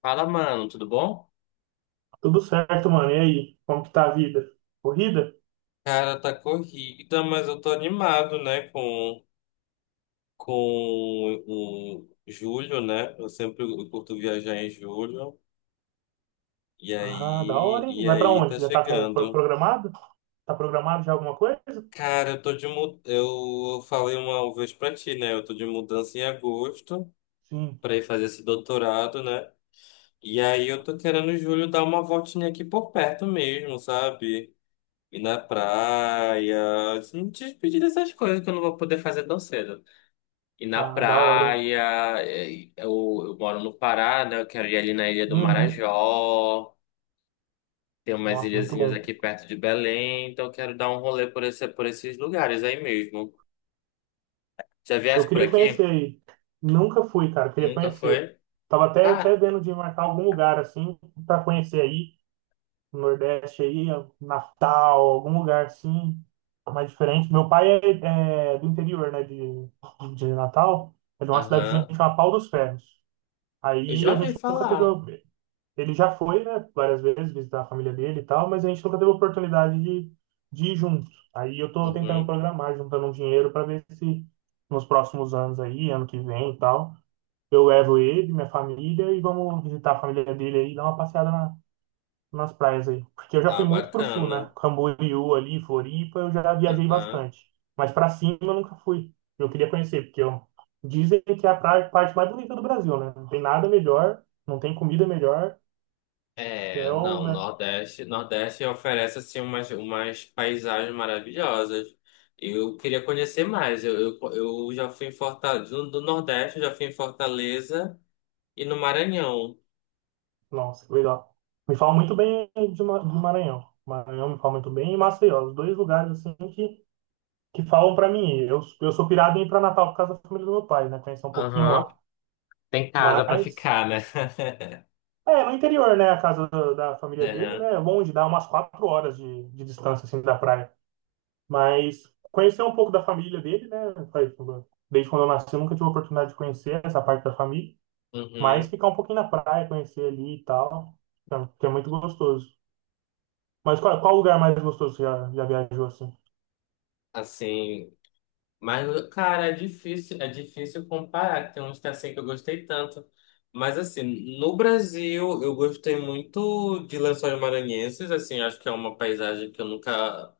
Fala, mano, tudo bom? Tudo certo, mano. E aí, como que tá a vida? Corrida? Cara, tá corrida, mas eu tô animado, né, com o julho, né? Eu sempre curto viajar em julho. E Ah, da aí, hora, hein? e Vai pra aí onde? tá Já tá chegando. programado? Tá programado já alguma coisa? Cara, eu tô de mu- eu falei uma vez pra ti, né? Eu tô de mudança em agosto Sim. pra ir fazer esse doutorado, né? E aí eu tô querendo em julho dar uma voltinha aqui por perto mesmo, sabe? Ir na praia, se me despedir dessas coisas que eu não vou poder fazer tão cedo. E na Ah, da hora, hein? praia, é, eu moro no Pará, né? Eu quero ir ali na Ilha do Uhum. Marajó. Tem umas Nossa, muito ilhazinhas bom. aqui perto de Belém, então eu quero dar um rolê por esses lugares aí mesmo. Já Eu viesse por queria conhecer aqui? aí. Nunca fui, cara. Queria Nunca conhecer. foi? Tava até Ah, vendo de marcar algum lugar, assim, pra conhecer aí. No Nordeste aí, Natal, algum lugar assim, mais diferente. Meu pai é do interior, né? De Natal. É de uma cidadezinha aham. que chama Pau dos Ferros. Eu Aí já a ouvi gente nunca teve. Falar. Ele já foi, né, várias vezes visitar a família dele e tal, mas a gente nunca teve a oportunidade de ir junto. Aí eu tô tentando Uhum. programar, juntando um dinheiro para ver se nos próximos anos aí, ano que vem e tal, eu levo ele, minha família e vamos visitar a família dele aí, dar uma passeada nas praias aí. Porque eu já Ah, fui muito pro sul, né? bacana. Camboriú ali, Floripa, eu já viajei Aham. bastante. Mas pra cima eu nunca fui. Eu queria conhecer, porque eu. Dizem que é a praia, parte mais bonita do Brasil, né? Não tem nada melhor, não tem comida melhor. Que é É, o, não, né? Nordeste, Nordeste oferece assim umas paisagens maravilhosas. Eu queria conhecer mais. Eu já fui em Fortaleza, do Nordeste, eu já fui em Fortaleza e no Maranhão. Nossa, legal. Me falam muito bem de do Maranhão. Maranhão me fala muito bem e Maceió. Os dois lugares, assim, que falam pra mim. Eu sou pirado em ir pra Natal por causa da família do meu pai, né? Conhecer um pouquinho Aham, lá. tem casa pra Mas ficar, né? é, no interior, né? A casa da família dele, Aham, né? É longe, dá umas 4 horas de distância, assim, da praia. Mas conhecer um pouco da família dele, né? faz- Desde quando eu nasci, eu nunca tive a oportunidade de conhecer essa parte da família. Mas uhum. ficar um pouquinho na praia, conhecer ali e tal, que é muito gostoso. Mas qual lugar mais gostoso que você já viajou, assim? Assim, mas, cara, é difícil comparar. Tem uns que é assim que eu gostei tanto. Mas, assim, no Brasil, eu gostei muito de Lençóis Maranhenses. Assim, acho que é uma paisagem que eu nunca...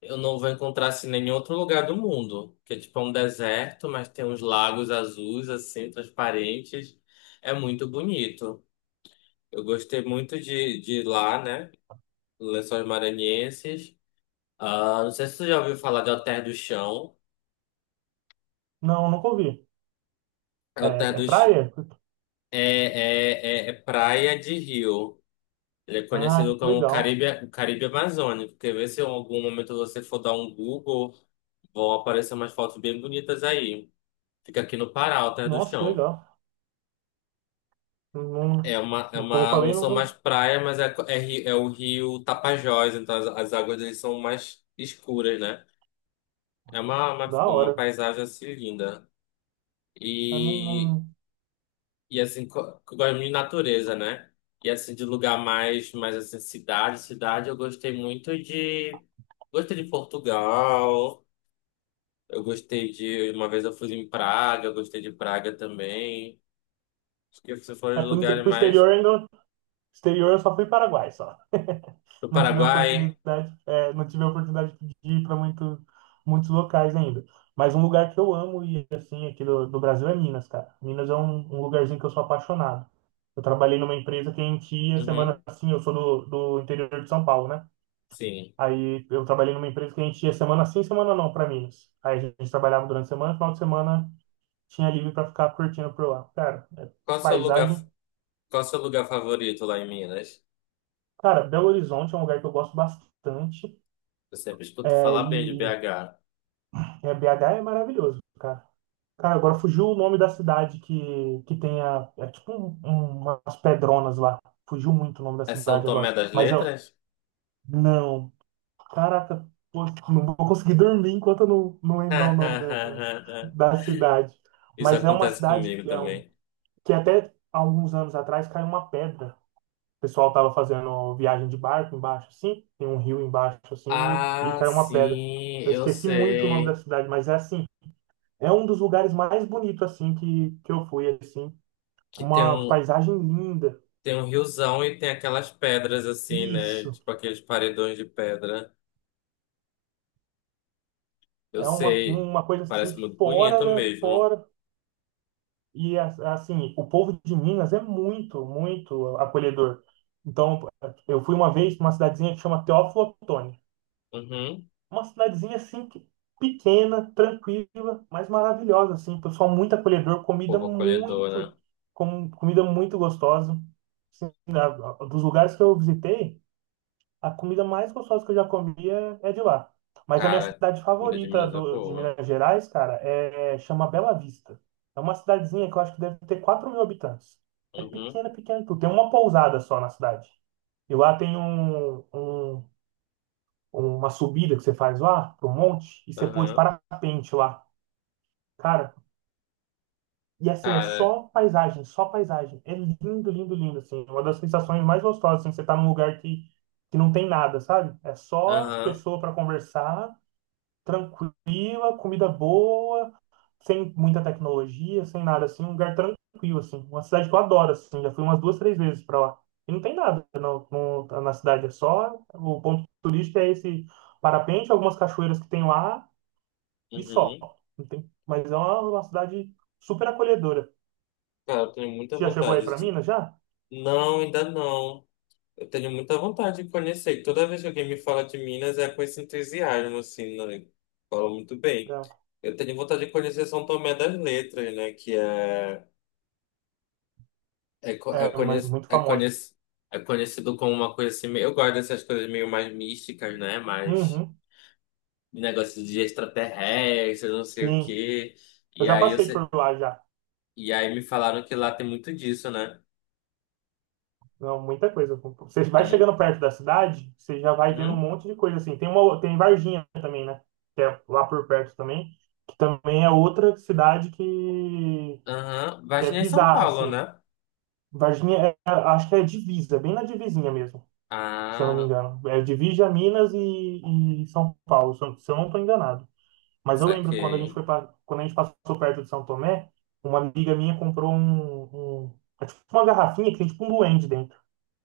Eu não vou encontrar, assim, em nenhum outro lugar do mundo. Que é, tipo, é um deserto, mas tem uns lagos azuis, assim, transparentes. É muito bonito. Eu gostei muito de ir lá, né? Lençóis Maranhenses. Ah, não sei se você já ouviu falar de Alter do Chão. Não, nunca ouvi. É, é praia? É praia de rio. Ele é Ah, conhecido que como legal. Caribe, o Caribe Amazônico. Quer ver se em algum momento você for dar um Google, vão aparecer umas fotos bem bonitas aí. Fica aqui no Pará, Alter do Nossa, que Chão. legal. Não- Como eu Não falei, são mais praia, mas é o rio Tapajós, então as águas deles são mais escuras, né? É uma, uma, da uma hora. paisagem assim linda. Eu não, e E assim, que eu gosto muito de natureza, né? E assim, de lugar mais assim, cidade, cidade, eu gostei muito de. Gostei de Portugal, eu gostei de. Uma vez eu fui em Praga, eu gostei de Praga também. Acho que esses foram é, os lugares pro mais. exterior ainda. Exterior eu só fui Paraguai, só. Do Não tive a Paraguai. oportunidade de ir para muitos locais ainda. Mas um lugar que eu amo e assim aqui do Brasil é Minas, cara. Minas é um lugarzinho que eu sou apaixonado. Eu trabalhei numa empresa que a gente ia semana Uhum, assim, eu sou do interior de São Paulo, né? sim. Aí eu trabalhei numa empresa que a gente ia semana sim, semana não para Minas. Aí a gente trabalhava durante a semana, final de semana tinha livre para ficar curtindo por lá. Cara, é Qual o seu lugar, paisagem. Qual o seu lugar favorito lá em Minas? Cara, Belo Horizonte é um lugar que eu gosto bastante. Eu sempre escuto É, falar bem de e BH. BH é maravilhoso, cara. Cara, agora fugiu o nome da cidade que tem é tipo umas pedronas lá. Fugiu muito o nome da É São cidade agora. Tomé das Letras? Não, caraca, pô, não vou conseguir dormir enquanto eu não lembrar o nome da cidade. Isso Mas é uma acontece cidade comigo que é também. que até alguns anos atrás caiu uma pedra. O pessoal tava fazendo viagem de barco embaixo, assim, tem um rio embaixo, assim, e Ah, caiu uma pedra. sim, Eu eu esqueci muito o nome da sei. cidade, mas é assim. É um dos lugares mais bonitos, assim, que eu fui, assim. Que tem Uma um, paisagem linda. tem um riozão e tem aquelas pedras assim, né? Isso. Tipo aqueles paredões de pedra. Eu É uma, sei. uma coisa, assim, Parece muito fora bonito da. mesmo. Fora. E, assim, o povo de Minas é muito, muito acolhedor. Então, eu fui uma vez numa cidadezinha que chama Teófilo Otoni. Uhum. Uma cidadezinha, assim, pequena, tranquila, mas maravilhosa, assim. Pessoal muito acolhedor, Povo acolhedor, né? Comida muito gostosa. Assim, dos lugares que eu visitei, a comida mais gostosa que eu já comi é de lá. Mas a minha Cara, cidade comida de favorita Minas é de boa. Minas Gerais, cara, chama Bela Vista. É uma cidadezinha que eu acho que deve ter 4 mil habitantes. É Uhum. pequena, pequena, tudo. Tem uma pousada só na cidade. E lá tem uma subida que você faz lá, pro monte, e você pula de Aham. parapente lá. Cara, e assim, é Cara, só paisagem, só paisagem. É lindo, lindo, lindo, assim. Uma das sensações mais gostosas, assim, você tá num lugar que não tem nada, sabe? É só aham. pessoa para conversar, tranquila, comida boa, sem muita tecnologia, sem nada, assim, um lugar tranquilo, assim. Uma cidade que eu adoro, assim, já fui umas duas, três vezes para lá. E não tem nada não, na cidade, é só. O ponto turístico é esse parapente, algumas cachoeiras que tem lá e só. Uhum. Não tem, mas é uma cidade super acolhedora. Cara, eu tenho muita Já chegou aí vontade. para Tipo, Minas já? não, ainda não. Eu tenho muita vontade de conhecer. Toda vez que alguém me fala de Minas, é com esse entusiasmo, assim, né? Fala muito bem. Já. Eu tenho vontade de conhecer São Tomé das Letras, né? Que é, co- é, É conhec, muito é, famoso. conhec, é conhecido como uma coisa assim. Eu gosto dessas coisas meio mais místicas, né? Mais Uhum, negócio de extraterrestre, não sei o sim. quê. Eu E já aí, eu, passei se- por lá já. e aí me falaram que lá tem muito disso, né? Não, muita coisa. Você vai Tem chegando muito. perto da cidade, você já vai vendo um Hum? monte de coisa assim. Tem tem Varginha também, né? Que é lá por perto também, que também é outra cidade que, Aham. Uhum. que é Varginha é São bizarra Paulo, assim. né? Varginha é, acho que é divisa, bem na divisinha mesmo, se eu não me Ah, engano. É divisa Minas e São Paulo, se eu não estou enganado. Mas eu lembro quando a gente saquei. foi pra, quando a gente passou perto de São Tomé, uma amiga minha comprou é tipo uma garrafinha que tem tipo um duende dentro.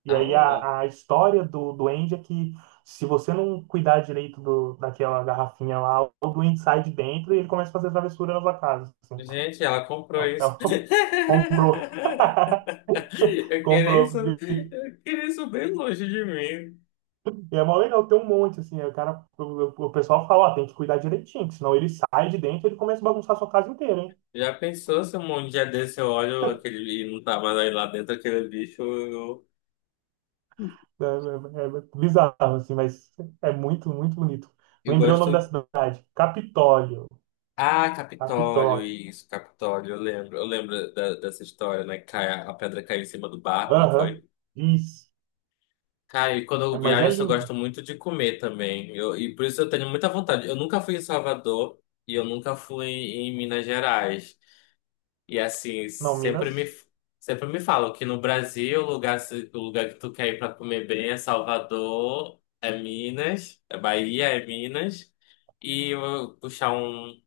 E aí Ah, a história do duende é que se você não cuidar direito daquela garrafinha lá, o duende sai de dentro e ele começa a fazer travessura na sua casa, assim. gente, ela comprou Então, isso. ela comprou. Comprou. Eu queria isso bem longe de mim. E é mó legal ter um monte, assim. Aí o pessoal fala, ó, tem que cuidar direitinho, que senão ele sai de dentro e ele começa a bagunçar a sua casa inteira, hein? Já pensou se um dia desse eu olho aquele e não tá mais aí lá dentro aquele bicho? Eu, É bizarro, assim, mas é muito, muito bonito. eu Lembrei o nome da gosto. cidade. Capitólio. Ah, Capitólio, Capitólio. isso, Capitólio. Eu lembro dessa história, né? A pedra caiu em cima do barco, não Aham. foi? Isso. Cara, e quando É, eu mas viajo, é assim, eu lindo. gosto muito de comer também. E por isso eu tenho muita vontade. Eu nunca fui em Salvador e eu nunca fui em Minas Gerais. E assim, Não, sempre me, Minas. sempre me falam que no Brasil, o lugar, o lugar que tu quer ir pra comer bem é Salvador, é Minas, é Bahia, é Minas. E eu vou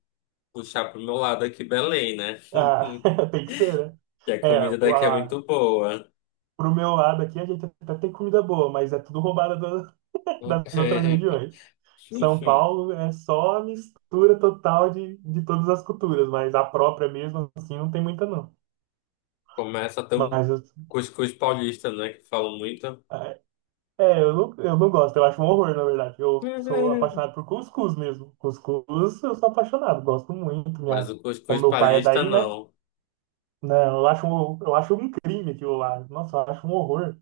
puxar pro meu lado aqui, Belém, né? Ah, tem que ser, né? Que a É, comida daqui é muito lá, boa. pro meu lado aqui a gente até tem comida boa, mas é tudo roubada das outras regiões. São Paulo é só a mistura total de todas as culturas, mas a própria mesmo, assim, não tem muita, não. Começa tão ter um Mas cuscuz paulista, né? Que falam muito. é, eu não gosto, eu acho um horror, na verdade. Eu sou apaixonado por cuscuz mesmo. Cuscuz, eu sou apaixonado, gosto muito. Mas Minha. o Como cuscuz meu pai é paulista, daí, né? não. Não, eu acho um crime aquilo lá. Nossa, eu acho um horror.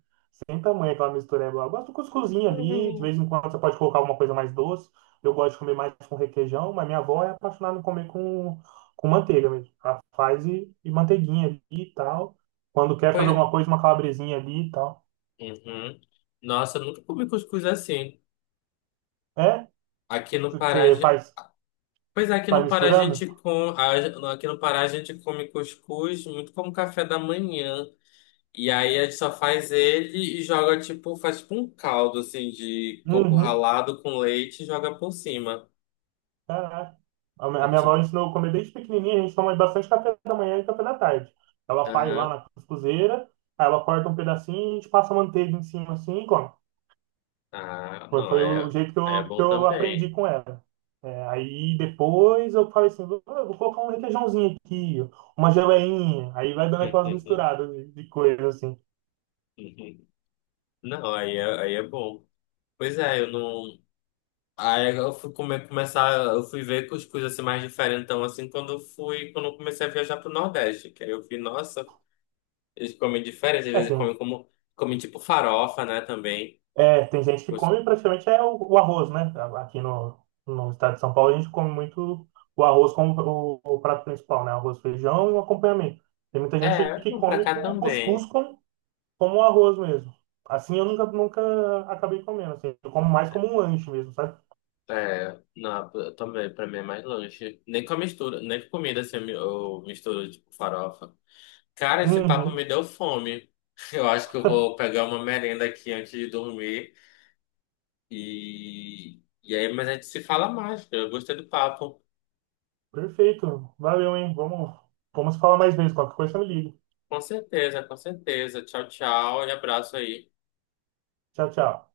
Sem tamanho aquela mistureba lá. Eu gosto do cuscuzinho ali, de vez em quando você pode colocar alguma coisa mais doce. Eu gosto de comer mais com requeijão, mas minha avó é apaixonada em comer com manteiga mesmo. Ela faz e manteiguinha ali e tal. Quando quer fazer Pois... alguma coisa, uma calabresinha ali e tal. Uhum. Nossa, eu nunca comi cuscuz assim. É? Aqui no Pará, a Você gen- faz. Pois é, Sai misturando? Aqui no Pará a gente come cuscuz muito como café da manhã. E aí a gente só faz ele e joga tipo, faz tipo um caldo assim de coco Uhum, ralado com leite e joga por cima. caraca. A mi- a Eu minha te- avó ensinou a comer desde pequenininha, a gente toma bastante café da manhã e café da tarde. Ela faz lá Aham. na cuscuzeira, aí ela corta um pedacinho e a gente passa manteiga em cima assim e come. Ah, Foi, não, foi aí o é, jeito que aí é eu, que bom eu aprendi também. com ela. É, aí depois eu falei assim, vou colocar um requeijãozinho aqui, uma geleinha, aí vai dando aquelas misturadas de coisa assim. Não, aí é bom. Pois é, eu não. Aí eu fui começar, eu fui ver cuscuz assim mais diferentão assim quando eu comecei a viajar pro Nordeste, que aí eu vi, nossa, eles comem diferente, às É, vezes tem, comem tipo farofa, né, também. É, tem gente que Cus- come praticamente é o arroz, né? Aqui no estado de São Paulo a gente come muito o arroz como o prato principal, né? Arroz, feijão e um acompanhamento. Tem muita gente É, que não, pra come cá o cuscuz também. como arroz mesmo. Assim eu nunca acabei comendo, assim. Eu como mais como um lanche mesmo, sabe? É, não, eu também, pra mim é mais lanche. Nem com a mistura, nem com comida assim, eu misturo tipo farofa. Cara, esse papo Uhum, me deu fome. Eu acho que eu vou pegar uma merenda aqui antes de dormir. E aí, mas a gente se fala mais. Eu gostei do papo. perfeito. Valeu, hein? Vamos falar mais vezes. Qualquer coisa me liga. Com certeza, com certeza. Tchau, tchau e abraço aí. Tchau, tchau.